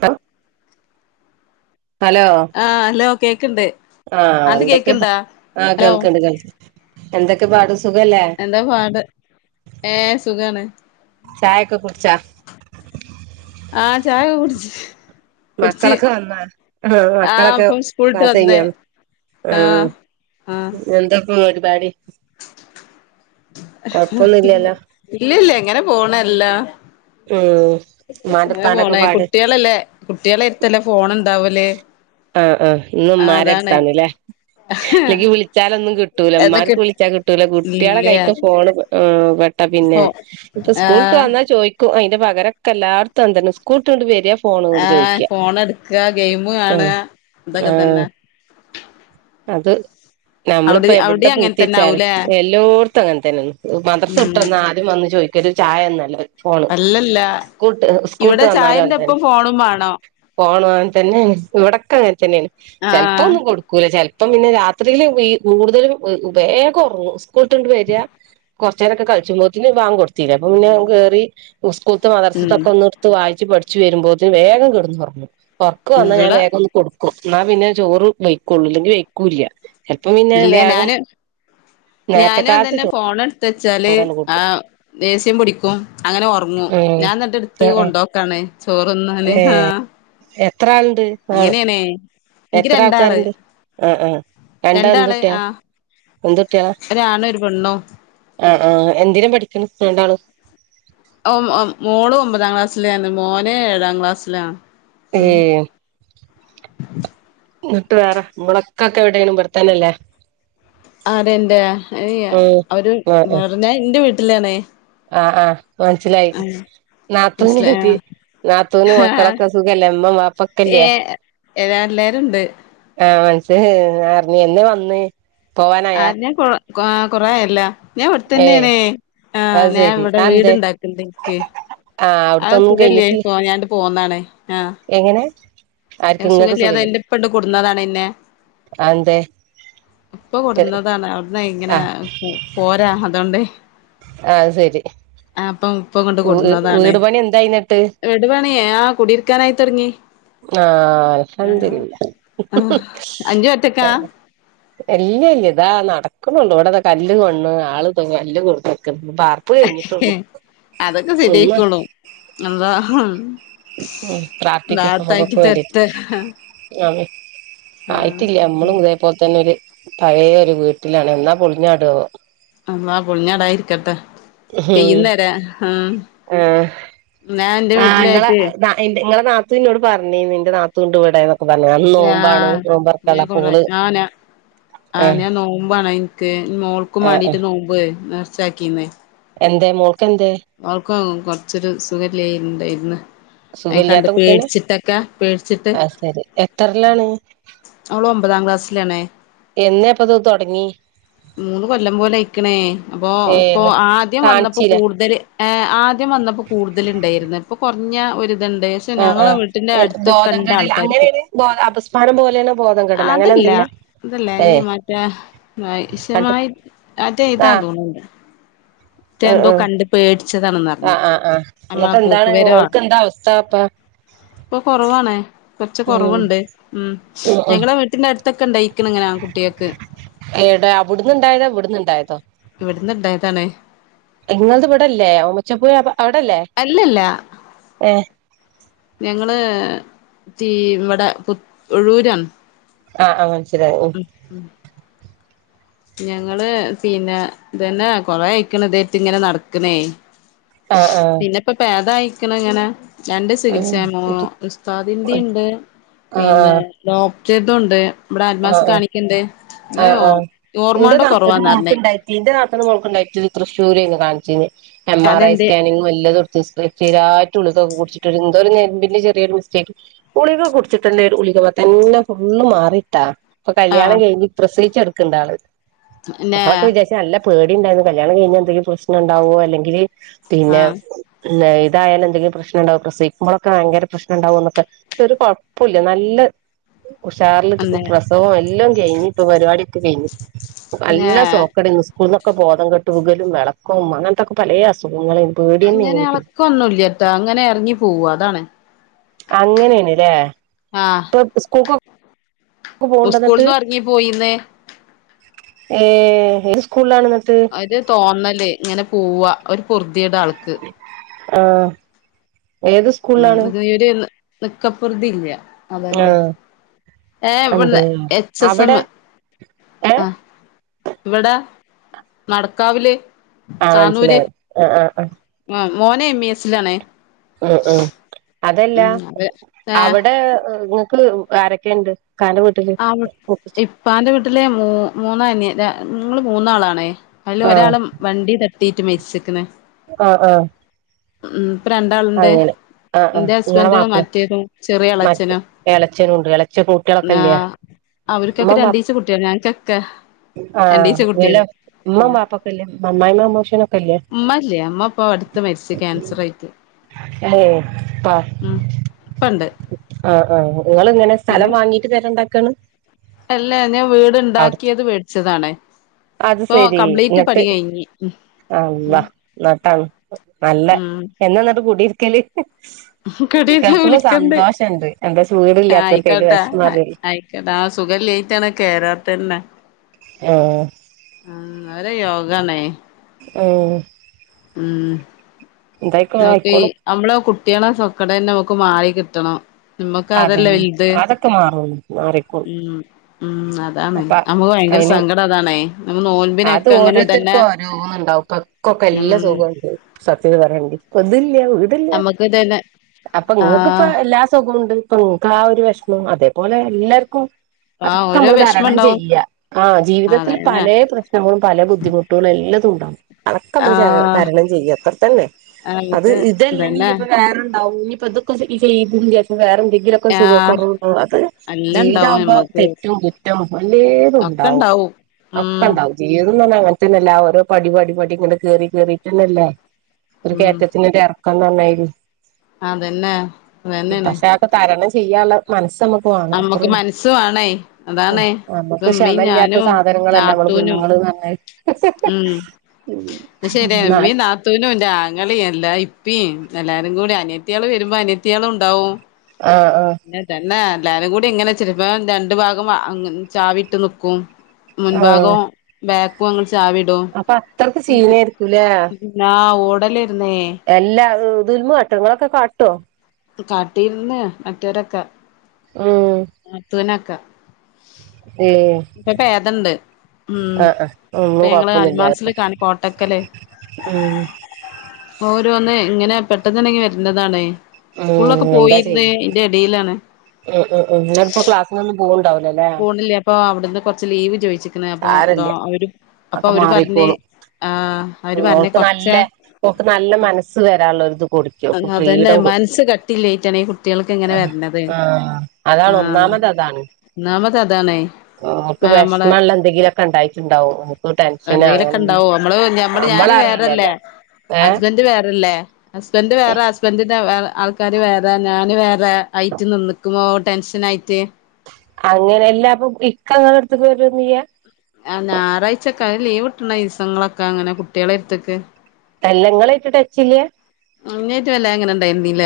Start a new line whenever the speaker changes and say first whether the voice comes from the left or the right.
right: Hala hello
left: ആഹ് hello കേക്ക്ണ്ട്
right: ആഹ
left: ആണ്ട്
right: എന്തൊക്കെയ
left: കേക്ക്ണ്ടാ
right: ആഹ
left: ഹലോ
right: കേൾക്കണ്ട് കേൾക്ക എന്തൊക്കെ പാട സുഖല്ലേ
left: ഏ സുഖാണ്
right: ചായൊക്കെ കുടിച്ചാ
left: ആഹ് ചായ ഉടജ
right: മക്കളൊക്കെ വന്നാ ആഹ
left: ആഹ്
right: മക്കളൊക്കെ
left: ഇപ്പം സ്കൂള്ട്ട്
right: പസ്
left: വന്ന്
right: കഞ്ഞാണ് ആ
left: ആഹ്
right: എന്തപ്പ കൊഴപ്പൊന്നുംല്ലല്ലോ
left: ഇല്ല ഇല്ല എങ്ങനെ പോണല്ലാ
right: ആ
left: പോണ കുട്ടികളല്ലേ കുട്ടികളായിടുത്തല്ലേ ഫോണ ഇണ്ടാവല്േ
right: ആഹ ആഹ് ഇന്നുംമാരെടുത്താണ്ല്ലേ ഇല്ലെങ്കി വിളിച്ചാലൊന്നും കിട്ടൂല
left: എന്ന് കി
right: എ്മാർക്ക് വിളിച്ചാൽ കിട്ടൂല കുട്ടികളെ
left: ഇല്ല്യ
right: കഴിക്ക ഫോൺ പിന്നെ
left: ഫോ
right: ഇപ്പൊ സ്കൂളിട്ട്
left: ആഹ്
right: വന്നാ ചോദിക്കും അതിന്റെ പകരൊക്കെ എല്ലാവർത്തും തണം സ്കൂളട്ടൊണ്ട് വരിയാ
left: ആഹ് ഫോൺ എടുക്കുക ഗെയിം
right: ആഹ്
left: കാണുക ഇതൊക്കെ തന്നെ
right: ആഹ് അത്
left: അവിടെ
right: നമ്മളിപ്പോ എവിടെ
left: അവിടിം അങ്ങനെ
right: പൂത്തി
left: തന്നെ
right: വെച്ചാല്
left: ആവൂലേ
right: എല്ലായിടത്തും അങ്ങനെ തന്നെയന്ന് മദ്രസം
left: ഉം
right: ഇട്ടന്ന് ആരും വന്ന് ചോദിക്കു ഒരു ചായ ഒന്നല്ല ഫോണ്
left: അല്ലല്ല
right: സ്കൂട്ട സ്കൂട്ട
left: ഇവിടെ
right: വന്നാല അെ
left: ചായന്റെപ്പം ഫോണും വാണം
right: പോണ അൻ തന്നെയാണ് ഇവിടൊക്കെ അങ്ങനെ തന്നെയാണ് ചെിലപ്പോ
left: ആഹ്
right: ഒന്നും കൊടുക്കും ചെപ്പം പിന്നെ രാത്രിയില് ഈ കൂടുതലും ഉപയഗ ഉറങ്ങു സ്കൂളട്ടുണ്ട് വരിക കുറച്ച നേരൊക്കെ കളിച്ചുമ്പോത്തി വാം കൊടുത്തില്ല അപ്പൊ പിന്നെ
left: ഉം
right: കയറി സ്കൂത്ത്
left: ഉം
right: മദർസൊക്കെ ഒന്ന എടുത്ത് വായി പച്ച് പഠിച്ചച്ച് വരുമ്പോന് വേം കിടന്ന്റങ്ങുറക്ക വന്നാൽഞാൻ
left: ഇവിടെ
right: വേഗം ഒന്ന് കൊടുക്കും എന്നാ പിന്നെ ചോറ് വയ്ക്കുള്ളൂ അല്ലെങ്കിൽ വെക്കൂല്ല ചപ്പം പിന്നെ
left: ഇല്ല
right: വേഗം
left: ഞാന്
right: നേത്തെ കാലത്ത്ോ
left: എ വെച്ചാല് ആ ദേസ്യം പിൊടിക്കും അങ്ങനെ ഉറങ്ങും
right: ഉം
left: ഞാൻ എന്നിട്ട് എടുത്ത്
right: ആ ആ
left: കൊണ്ടുപോക്കാണ് ചോറൊന്നാനെ ആഹ
right: എത്രുണ്ട് ആള
left: എനിക്ക്
right: എത്ര
left: രണ്ടാള്
right: ആൾക്കാരുണ്ട് ആ ആഹ രണ്ടാ
left: രണ്ടാള്
right: എന്തുട്ടിയാ
left: ആഹ്
right: എന്തട്ടിയാ
left: ഒരാണും ഒരു പെണ്ണും
right: ആ ആ എന്തിനാ പഠിക്കണം എന്താണ്
left: ഓ മോള് ഒമ്പതാം ക്ലാസ്സില ആാണ് മോന ഏഴാം ക്ലാസ്സിലാണ്
right: ഏ
left: ഉം
right: ഇട്ട് വേറെ മളക്കൊക്കെ എവിടെനും വർത്താനല്ലേ
left: ആത എന്റെറെ അവര് വേറെഞ്ഞഞാ എറെ വീട്ടിലാണേ
right: ആഹ് ആഹ് മനസ്സിലായി
left: മനസ്സിലാ
right: നത്രന്നട്ട നാത്തൂന
left: ആഹ്
right: മക്കളൊക്കെ സുഖല്ലേ എമ്മ
left: ഏ
right: മാപ്പക്കല്ലേ
left: എല്ലാരും ഉണ്ട്
right: ആഹ് മനസ്സ് അറിഞ്ഞന്ന് വന്ന് പോവാനായാ
left: ആഞാ കൊ കൊറല്ല ഞാൻ അവിടെ
right: ഏ
left: തന്നെയണേ ആ്
right: അത്
left: ഞാൻ
right: ശരി
left: ഇവിടെ
right: അതെന്തേ
left: വീട്ണ്ടാക്കണ്ടനിക്ക്
right: ആ
left: അഹ
right: അവിടുത്തൊന്നും
left: സുഖമല്ലേ
right: കഴിഞ്ഞിട്ടില്ല
left: പോ ഞാണ്ട് പോവുന്നന്നാണ്
right: എങ്ങനെ
left: ഞാൻ
right: ആർക്ക്ും ഇങ്ങക്ക്
left: സുഖല്ലാതെ
right: സുഖില്ലേ
left: എന്റെ ഇപ്പണ്ട് കൊടുന്നതാണ്
right: അത
left: ഇപ്പൊ കൊടുന്നതാണ് അവിടന്ന് ഇങ്ങനെ പോരാ അതൊണ്ട്േ
right: അ ശരി
left: ഇപ്പം കൊണ്ട് കൊടുന്നതാണ്
right: വീട് പണി എന്തായിുന്നിട്ട്
left: വീട് പണി ആ കുടിയിരിക്കാനായിത്തു ഇറങ്ങി.
right: ആഹ്
left: ആ അഞ്ചു
right: [unintelligible]
left: ഒറ്റക്കാ
right: എല്ല ഇല്ല ഇതാ നടക്കുന്നുള്ളു ഇവിടെതാ കല്ല് കൊണ്ണ് ആള് ത കല്ല് കൊടുക്കുന്നു വാർപ്പ് കഴിഞ്ഞിട്ടുള്ളു
left: അതൊക്കെ
right: റൂ
left: ശരിയായിക്കോളും അള്ളാ
right: ഉം പ്രാർത്ഥിക്ക്
left: റാഹത്താക്കി
right: നമുക്കക്കെ വേണ്ടിട്ട്.
left: തരട്ടെ
right: [unintelligible]
left: ആ
right: ആയിട്ടില്ല നമ്മളും ഇതേപോലെ തന്നെ ഒര് പഴയ ഒരു വീട്ടിലാണ് എന്നാ പൊളിഞ്ഞാടോ?
left: അള്ളാ പൊളിഞ്ഞാടാതിരിക്കട്ടെ.
right: ഉം
left: തെയ്യുന്നരാ ഉം
right: ആ
left: ഞാൻ എന്റെ വീട്ടിലായിട്ടേ
right: നിങ്ങളുടെ നാത്തു എന്നോട് പറഞ്ഞിന്ന് നിന്റെ നാത്തു ഇണ്ട് ഇവടെ.
left: ഞാ ഞാൻ കൊറെ
right: ഓള്
left: ഞാനാ
right: ആ
left: ആഹ് ഞാൻ നോമ്പാണെ എനിക്ക് മോൾക്കും
right: ആ ആ
left: വേണ്ടീട്ട് നോമ്പ് നേർച്ചാക്കിന്ന്.
right: എന്തേ മോ
left: അവൾക്ക് കൊറച്ചൊരു സുഖയില്ലാരിണ്ടായിന്. അയ് കണ്ട്
right: സുഖല്ല്യാത്ത കുട്ടിയന്നെ
left: പേടിച്ചിട്ടൊക്കെ പേടിച്ചിട്ട്.
right: ആഹ് ശരി എത്രല്ലാണ്
left: അവള് ഒമ്പതാം ക്ലാസ്സിലാണേ.
right: എന്നാപ്പത് തുടങ്ങി?
left: മൂന്ന് കൊല്ലം പോലെ ഇയിക്കണേ അപ്പൊ ഇപ്പൊ
right: ഏന്ന്
left: ആദ്യം വന്നപ്പോ
right: കാണിച്ചീലെ
left: കൂടുതൽ ആദ്യം വന്നപ്പോ കൂടുതലിണ്ടായിരുന്നു ഇപ്പൊ കുറഞ്ഞ ഒരു ണ്ട് ക്ഷേ
right: ആഹ്
left: ഞങ്ങ
right: ആഹ്
left: വീട്ടിന്റെ അടുത്തൊക്കെ
right: ബോധം
left: ഉണ്ട്
right: കെടൽ
left: ആൾക്കാർക്ക്,
right: അങ്ങനെയാണ് ബോ അപസ്മാരം പോലെയാണ് ബോധം കെടൽ അങ്ങനെ
left: അതല്ല ഇല്ല
right: എന്തെങ്കിലാ
left: ഇതല്ലേ ഈ
right: ഏഹ്
left: മറ്റേ
right: കണ്ട്
left: ശമായി മറ്റേ ഇതാ
right: ആഹ്
left: തോന്നുന്നിണ്ട്. മറ്റേ
right: ആഹ്
left: എന്തോ
right: ആഹ്
left: കണ്ട് പേടിച്ചതാണെന്ന് പറഞ്ഞ്
right: ആഹ് ആഹ് ആഹ് എന്നിട്ട്
left: നമ്മളെ പോക്ക്
right: എന്താണ്
left: വരവാ.
right: ഓൾക്ക് എന്താ അവസ്ഥ അപ്പ
left: ഇപ്പോ കുറവാണ് കൊറച്ച്
right: ഉം
left: കുറവുണ്ട് ഉം
right: ഉം ഉം
left: ഞങ്ങളെ വീട്ടിന്റെ അടുത്തൊക്കെ ഉണ്ടായിക്കണ ഇങ്ങനെ. കുട്ടികൾക്ക്.
right: ഏട അവിടുന്നുണ്ടായതോ ഇവിടുന്നുണ്ടായതോ?
left: ഇവിടുന്ന് ഇണ്ടായതാണേ.
right: നിങ്ങളത് ഇവിടല്ലേ ഓമച്ചപ്പുഴ അവിടല്ലേ?
left: അല്ലല്ല
right: ഏഹ്
left: ഞങ്ങള് തീ ഇവിടെ പു ഒഴൂരാണ്.
right: ആ ആ
left: ഉം ഉം ഞങ്ങള് പിന്നെ ഇതന്നെ കൊറേ ആയിക്കണ് ഇതായിട്ടിങ്ങനെ നടക്കണേ.
right: ആഹ് ആഹ്
left: പിന്നെപ്പൊ ഭേദ ആയിക്കണ ഇങ്ങനെ. രണ്ട്
right: ഉം
left: ചികിത്സയാണ് ഉസ്താദിന്റെ ഇണ്ട്
right: ആഹ്
left: പിന്നെ
right: ആഹ്
left: ഡോ ക്ടറുതുമുണ്ട് ഇവിടെ അന്മാസിൽ
right: ആഹ്
left: കാണിക്കണ്ണ്ട്
right: ആഹ്
left: അയ്യോ
right: ആഹ് എന്റെ നാത്തൂന്റെ മോൾക്ക് ഉണ്ടായിട്ടുണ്ട് എന്റെ നാത്തൂന്റെ മോൾക്ക് ഇണ്ടായിട്ട് തൃശ്ശൂരാണ് കാണിച്ചിന്. എം ആർ ഐ
left: അതെന്തേ
right: സ്കാനിങ്ങും എല്ലാതും എടുത്ത് ഇപ്പോ സ്ഥിരായിട്ട് ഓള് തൊക്കെ കുടിച്ചിട്ട് എന്തോ പിന്നെ ചെറിയൊരു മിസ്റ്റേക്ക് ഗുളിക കുടിച്ചിട്ട് ഒരുളിക തന്നെ ഫുള്ള് മാറി. ട്ടാ ഇപ്പോ കല്യാണം
left: ആഹ്
right: കഴിഞ്ഞു പ്രസിവിച്ച് കെടക്കിണ്ട് ആള്
left: പിന്നെ
right: നമ്മളൊക്കെ വിചാരിച്ച് നല്ല പേടി ണ്ടായിരുന്ന് കല്യാണം കഴിഞ്ഞ് എന്തെങ്കിലും പ്രശ്നം ഉണ്ടാവോ അല്ലെങ്കിൽ പിന്നെ
left: ആഹ്
right: ഇ ഇതായാല എന്തെങ്കിലും പ്രശ്നണ്ടാവും പ്രസവിക്കുമ്പോളൊക്കെ ഭയങ്കര പ്രശ്നം ഉണ്ടാവും എന്നൊക്കെ പക്ഷേ ഒരു കുഴപ്പമില്ല നല്ല ഉഷാർ
left: അന്നെ
right: പ്രസവം എല്ലാം കഴിഞ്ഞ് ഇപ്പോ പരിപാടിയൊക്കെ കഴിഞ്ഞു
left: പിന്നെ
right: നല്ല സോക്കേടെനും. ഇന്നൊക്കെ ബോധം കെട്ട് വീകലും വിളക്കും അങ്ങനത്തൊക്കെ പലേ അസു
left: അങ്ങനെ എളക്കൊന്നുല്ലത്താ അങ്ങനെ ഇറങ്ങി പോവും അതാണ്.
right: അങ്ങനെയാണല്ലേ ഇപ്പോ സ്കൂൾക്കൊ
left: ഉസ്കൂൾന്നും ഇറങ്ങി പോയിന്ന്.
right: ഏഹ് ഏത് സ്കൂളിലാണ് എന്നി
left: ഒരു തോന്നല് ഇങ്ങനെ പോവാ ഒരു പൊർതി കേടാ ആൾക്ക്.
right: ആഹ് ഏത് സ്കൂളിലാണ്
left: ഉ നീര് നിക്കപ്പറതി ഇല്ല അതന്നാ
right: ആഹ്
left: ഏ ഇവിന്ന്
right: അന്തേ
left: എച്ച് എസ് എം
right: അവിടെ ഏ
left: ആഹ ഇവിടെ നടക്കാവില്
right: ആഹ് മനസ്സിലായി ആ ആ
left: മോനെ എംി എസ്ിലാാണ്
right: ഉ ഉ അതല്ല
left: അവര് ഏ
right: അവിടെ നിങ്ങക്ക് ആരൊക്കെുണ്ട്
left: ആ ഇപ്പ എന്റെ വീട്ടില്െ മൂ മൂന്നന് നിങ്ങള് മൂന്നാളാണേ അതില് ഒരാളും വണ്ടി തട്ടീട്ട് മേച്ചിക്കുന്ന
right: ആഹ ആഹ
left: ഉ ഇപ്പൊ രണ്ടാളുണ്ട്
right: ആഹ് ആഹ്
left: എന്റെ
right: ഇങ്ങളെ
left: ഹസ്ബൻഡ
right: മാപ്പളീം
left: മറ്റേതോ
right: മറ്റേ ഇളച്ചന ഉണ്ട് ഇളച്ച പൂട്ടികളൊക്കെ
left: ആ
right: ഇല്ലയാ
left: അവർക്കൊക്കെ രണ്ടീച്ച കുട്ടിയാണ് ഞനക്കൊക്കെ
right: ആഹ് വല്ല ഉമ്മ പാപ്പൊക്കെല്ലേ അമ്മായി മമ്മോഷനൊക്ക
left: അമ്മല്ലേ അമ്മ അപ്പൊ അടുത്ത മരിച്ചു ക്യാൻസർ ആയിട്ട്
right: ഏഹ പ
left: ഉം ഇപ്പണ്ട്
right: ആഹ ആ നിങ്ങ ഇങ്ങനെ സ്ഥലം
left: പിന്നെ
right: വാങ്ങീട്ട് തരണ്ടാക്കാണ്
left: അല്ല ഞാൻ വീടുണ്ടാക്കിയത് മേടിച്ചതാണേ
right: അത് ശെരി എന്നിട്ട്
left: കഴിഞ്ഞ് ഉം
right: അല്ല
left: ഉം
right: നട്ടാണ് നല്ല
left: ഉം
right: എന്നാ നട്ട് കൂടിരിക്കല്
left: കടീന്ന്
right: കേൾക്കുമ്പോ
left: വിളിക്കണ്ട്
right: സന്തോഷംുണ്ട് എന്റെ ചൂട് ഇല്ലാത്തവർക്ക്തി് വിഷംമാറ
left: ലേറ്റ്ണ് കയറാത്തന്നെ
right: ആഹ
left: ോഗണ
right: ഓഹ
left: ഉം നോക്കെ
right: ആയിക്കോളും
left: നമ്മള കിട്ടിയ സൊക്കട തന്നെ നമുക്ക് മാറ കിട്ടണം നമ്മക്ക് അതല്ല
right: അതന്നെ
left: വലുത്
right: അതൊക്കെ മാറും മാറിക്കോളും
left: ഉ ഉ അതാണ്
right: അപ്പ
left: നമ്മുക്ക് ഭയങ്കര
right: അയിന്
left: സങ്കടം അതാണേ നമ്മ
right: അത്
left: നോൻമ്പിനെൊക്കെ അങ്ങനെ തന്നെ ഉം
right: നല്ല സഖണ്ട് സത്യത പറയണ്ട് അതി വീടില്ല
left: നമ്മക്ക് തന്നെ
right: അപ്പൊ ഇങ്ങക്ക് ഇപ്പ
left: ആഹ്
right: എല്ലാ സുഖമുണ്ട് ഇപ്പക്ക് ആ ഒരു വിഷമം അതേപോലെ എല്ലാവർക്കും
left: ആ ഓരോ വിഷമം
right: ണം
left: ഉണ്ടാവും
right: ചെയ്യ ആ ജീവിതത്തിൽ
left: അതന്നെ
right: പല പ്രശ്നങ്ങളും പല ബുദ്ധിമുട്ടുകളും എല്ലാതുംണ്ടും അക്ക നമ്മ
left: ആഹ്
right: തരണം ചെയ്യും അത്ര തന്നെ അത്
left: നമുക്ക്
right: ഇതല്ലെങ്കിൽ
left: ഇതന്നെ
right: ഇനിപ്പോ വേറെണ്ടാവും അക്ക ശ ഇഈദുണ്ട്ി സ വര എന്തെങ്കിലൊക്കെ സുഖ
left: ആഹ്
right: കുറവ അത്
left: എല്ലാം
right: ജീവിതം
left: ഇണ്ടാവും
right: ആവുമ്പോ
left: നമ്മക്ക്
right: തെറ്റവും വല്ലേതും
left: ഒക്കെ
right: ഉണ്ടാവും
left: ഇണ്ടാവും
right: ഒക്കെ
left: ഉം
right: ഉണ്ടാവും അ അങ്ങനത്തെന്നെല്ല ഓരോ പടി പടി പടി ഇങ്ങ കേറി കേറിീട്ടന്നല്ല ഒരു
left: ഉം
right: കയറ്റത്തി
left: അതന്നെ അതന്നെയാണ്
right: പക്ഷെക്കെ തരണം ചെയ്യാനുള്ള മനസ് നമുക്ക് വേങ്ങണം അത്ര
left: നമ്മക്ക് മനസ്സ് വേണേ അതാണേ ഇപ്പ
right: നമ്മുക്ക്
left: ഉമ്മീം
right: ക്ഷമ ഇല്ലാത്ത
left: ഞാനും
right: സാധനങ്ങളല്ല നമ്മള്
left: നാത്തൂനും
right: കുഞ്ഞുങ്ങള് പറഞ്ഞ
left: ശെരി എമ്മീ നാത്തൂനും്റെ ആങ്ങളിയ അല്ല എല്ലാരും കൂടി അനിയത്തിയാൾ വരുമ്പോ അനിയത്തിയാള ഉണ്ടാവും
right: ആഹ് ആഹ്
left: അെ തന്നെ എല്ലും കൂടി ഇങ്ങനെ ചെരിപ്പ രണ്ടു ഭാഗം ചാവിട്ട് നക്കും
right: ആഹ്
left: മുൻഭാഗവും ബാക്കുംങ്ങൾ ചാവിടോ
right: അപ്പൊ അത്രക്ക് സീനായിരിക്കൂലേ
left: ഓടല
right: എല്ലാ ദൽമ കാട്ട നിങ്ങളൊക്കെ കാട്ടോ
left: കാട്ടിരുന്ന് മറ്റരൊക്കെ
right: ഉം
left: ആ തുനക്ക
right: ഏഹ്
left: ഇപ്പൊ പേദണ്ട് ഉം
right: ആഹ് ആഹ്
left: ഇപ്പ
right: ഒന്നും
left: ഞങ്ങള് അൽമാസൽ കാണ കോട്ടക്കല്
right: ആഹ
left: ഓര ഒന്ന് ഇങ്ങനെ പെട്ടെന്നണ്ടെങ്കി വരണ്ടതാണേ സ്കൂളൊക്കെ
right: ഉം എന്താ
left: പോയിരുന്ന
right: ചെയ്യ
left: എറെ ഇടയിലാണ്
right: ഉം ഉം ഉം ഇന്നിപ്പൊ ക്ലാസ്സിനൊന്നും പോവ്ണ്ടാവൂലല്ലേ
left: ഫകൂണില്ലേ അപ്പൊ അവിടുന്ന് കൊറച്ച് ലീവ് ചോയിിച്ചിിക്കുന്ന അപ്പൊോ
right: സാരല്ല
left: അവര് അപ്പൊ
right: ഒക്കെ
left: അവര് പറഞ്ഞഞ്
right: മാറിക്കോളും
left: ആഹ അവര് പറഞ്ഞ
right: ഓൾക്ക്
left: കൊറച്ച
right: നല്ല ഓക്ക് നല്ല മനസ്സ് വരാനുള്ള ഒരിത് കൊടുക്കും ഓക്ക്
left: അതന്നെ
right: ഫ്രീഡം കൊടുക്കും
left: മനസ്സ് കട്ടില്ലായിട്ടാണ് കുട്ടികൾക്ക് ഇങ്ങനെ വരണത്
right: ആഹ്
left: ആ
right: അതാണ് ഒന്നാമത് അതാണ്
left: എന്ന നമ്മത്തെ അതാണേ
right: ഓക്ക്
left: ആ നമ്മളെ
right: വിഷമള്ള എന്തെങ്കിലുമൊക്കെ ഉണ്ടായിട്ടുണ്ടാവും ഓക്ക് ടെൻഷന്
left: എന്തെങ്കിലൊക്കെ
right: അങ്ങനെ
left: ഇണ്ടാവോ
right: എന്തെങ്കിലും
left: നമ്മള് നഞമ്മള് ഞാന്ും വേറെല്ലേ
right: നമ്മളറിയില്ലല്ലോ ഏഹ്
left: ഹസ്ബന്ഡറ് വേറെല്ലേ ഹസ്ബൻഡറ് വേറെ ഹസ്ബന്ഡ ഇതേ ആൾക്കാാര് വേറെ ഞൻ വേറെ ആയിട്ട് നിന്നക്കുമോ ടെൻഷൻ ആയിട്ട്
right: അങ്ങനെ എല്ലാ അപ്പൊ ഇക്ക അങ്ങ എടുത്ത് പോരന്ന്യ
left: ആ ഞായറാഴ്ചൊക്കെ ലീവ് ഇട്ടണ ദിവസങ്ങളൊക്കെ അങ്ങനെ കുട്ടികളെ അടുത്തേക്ക്
right: കല്ലങ്ങളായിട്ട് ടച്ചില്ല
left: ട്ട വല്ല എങ്ങനെ ഇണ്ടായിരുന്നീില്ല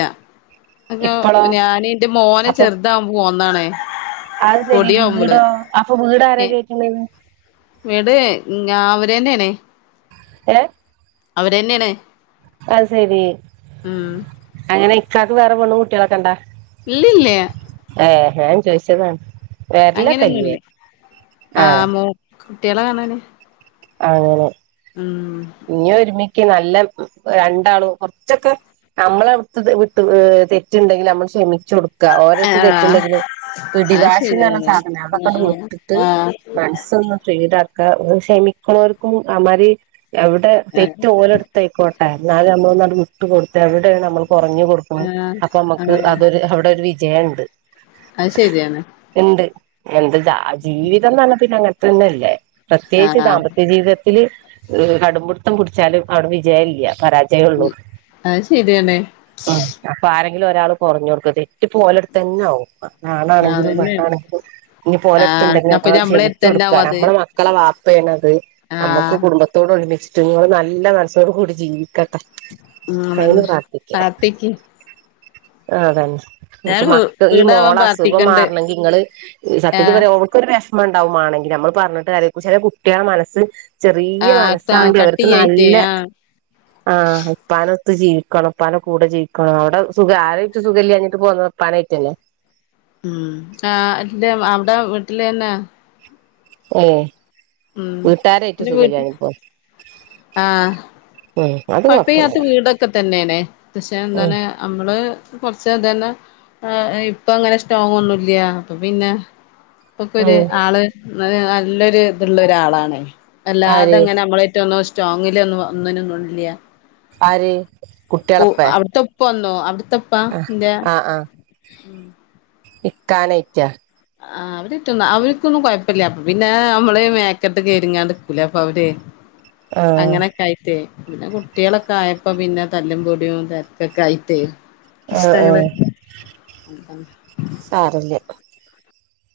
right: ഇപ്പളോ
left: അങ്ങ ഞാന് എന്റെ മോനെ
right: അപ്പൊ
left: ചെറുതാവകുമ്പോ പോന്നാണേ
right: അത് ശെരി വീടോ അപ്പൊ വീട ആാര
left: ഏ
right: കേക്കണ
left: വീട് ഞ അവര്ന്നെയണേ
right: ഏ
left: അവര്ന്നെയണ
right: അത് ശരി അങ്ങനെ ഇക്കാലക്ക് വേറെ വെണ്ണും കുട്ടികളൊക്കെ കണ്ടാ
left: ഇല്ലല്ലേ
right: ഏ ാൻ ചോയിിച്ചതാണ് വേറെല്ല കല്
left: അങ്ങനെയൊന്നുല്ല ആ
right: ആഹ
left: മോ കുട്ടികളെ കാണാനേ
right: അങ്ങനെ ഇനി ഒരുമ നല്ല രണ്ടാളും കുറച്ചൊക്കെ നമ്മള അടു വിട്ടു തെറ്റുണ്ടെങ്കിൽ നമ്മൾ ക്ഷമിക്ക ുടുക്കുക ഓരോരുത്ത
left: ആഹ്
right: തെച്ചിുണ്ടെങ്കിലും
left: അത്
right: പിടിവാശിാണ്
left: ശരിയാണ്
right: സാധനം അതൊക്കെണ്ട് വിട്ടിട്ട്
left: ആഹ് ആഹ്
right: മനസ്സൊന്ന് ഫ്രീഡ സമിക്കർക്കും അറി എവിടെ തെറ്റ് ഓല എടുത്തായിക്കോട്ടെ എന്നാലും നമ്മന്ന വിട്ട് കൊടുത്തു എവിടൊണ് നമ്മൾ കുറഞ്ഞഞ് കൊടുക്ക
left: ആഹ്
right: അപ്പൊ
left: ആഹ്
right: നമ്മുക്ക്
left: ആഹ്
right: അതൊരു അവിടെ ഒരു വിജയം ഉണ്ട്
left: അത് ശരിയാണ്
right: എന്ത്ാ ജീവിതം പറഞ്ഞാൽ പിന്നെ അങ്ങനത്തെന്നല്ലേ പ്രത്യേകിച്ച്
left: ആഹ്
right: ദാമ്പ ജീവിതത്തിത്തില് കടുമ്പിടുത്തം കുടിച്ചാലും അവിടെ വിജയമില്ല പരാജയള്ളൂ
left: അത് ശരിയാണ്
right: അപ്പൊ ആ ഒരാൾ കുറഞ്ഞ കൊടുക്ക തെറ്റി പോലെ അടുത്ത് തന്നെ ആകും നാണാണെങ്കിലും
left: അതന്നെയാണ്
right: പെണ്ണാണെങ്കിലും ഇനി പോലെ
left: ആഹ്
right: അടുത്തുണ്ടെങ്കി
left: അപ്പൊ
right: നമ്മള
left: ഞമ്മളെ
right: ക്ഷമിച്ചു കൊടുക്കുക
left: അടുത്തന്നാവും അത്
right: നമ്മ മക്കളെ ഇപ്പണത് നമ്മുക്ക്
left: ആഹ്
right: കുടുംബത്തോട്ൊ ഒരുമിച്ചിട്ട് നിങ്ങൾ നല്ല മനസ്സോടു കൂടി ജീവിക്ക
left: ഉം
right: അതിന്
left: അതന്നെ
right: പ്രാർത്ഥിക്ക
left: പ്രാർത്ഥിക്ക്
right: ആ അതന്നെ
left: ഞാൻ
right: ക്ക് മക്ക ഈ മോള
left: വീടാവാൻ
right: അസുഖം
left: പ്രാർത്ഥിക്കണ്ട്
right: മാറണമെങ്കിൽ നിങ്ങള്
left: ആഹ്
right: സത്യത്തിൽപരെക്ക മ ഉണ്ടാവുവാണെങ്കി നമ്മ പറഞ്ഞിട്ട് കാര്യമില്ല ചില കുട്ടികള മനസ്സ് ചെറിയ
left: ആഹ്
right: മനസ്സാണെങ്ക അവർക്ക്
left: കട്ടിയായിട്ടേ
right: നല്ല
left: ആഹ്
right: ആഹ ഇപ്പാനും ത്ത് ജീവിക്കണംപ്പാന കൂടെ ജീവിക്കണം അവിടെ സുഖ ആായിട്ട് സുഖംല്ല അഞ്ഞിട്ട് പോകുന്നത് ഉപ്പാനായിട്ട്ന്നെ
left: ഉം ആ അവിടെ വീട്ടില് തന്നെ
right: ഏ
left: ഉം
right: വീട്ടാരായിട്ട സുഖമണിപ്പോ
left: ആഹ പപ്പേ
right: കൊഴപ്പല്ല
left: കത്ത് വീടൊക്കെ തന്നെയനെ പക്ഷെ
right: ഉം
left: എന്താണ് നമ്മള് കുറച്ച അതുന്നെ ഇപ്പ അങ്ങനെ സ്ട്രോങ് ഒന്നുംല്ല അപ്പൊ പിന്നെ ഇപ്പൊക്കെ ഒരു
right: ഉം
left: ആള് നല്ലൊരു ഇതള്ള ഒരാളാണ്
right: ആര്
left: അല്ലാതെങ്ങനെ നമ്മള ഏറ്റോ ഒന്നും സ്ട്രോങല്ലു ഒന്നും ഒന്നിന ഒന്നും ഇല്ല
right: ആര്
left: ഓ
right: കുട്ട്യാളെപ്പേ
left: അവിടുത്തുപ്പ അവിടുത്തപ്പാ
right: ആഹ്
left: എന്തയാ
right: ഇക്കാനയിക്ക
left: ആ അവരിട്ടൊന്ന അവർക്കൊന്നും കുഴപ്പമില്ല അപ്പ പിന്നെ നമ്മള് മേക്കട്ട് കേറിങ്ങാണ്ടക്കൂലേ അപ്പൊ അവര്
right: ആഹ്
left: അങ്ങനൊക്കെയിട്ട് പിന്നെ കുട്ടികളൊക്കെ ആയപ്പോ പിന്നെ തല്ലുംപൊടിയും തിരക്കൊക്കെ ആയിട്ടേ
right: ആഹ്
left: ഇഷ്ടങ്ങള്
right: ആഹ് സാരല്ല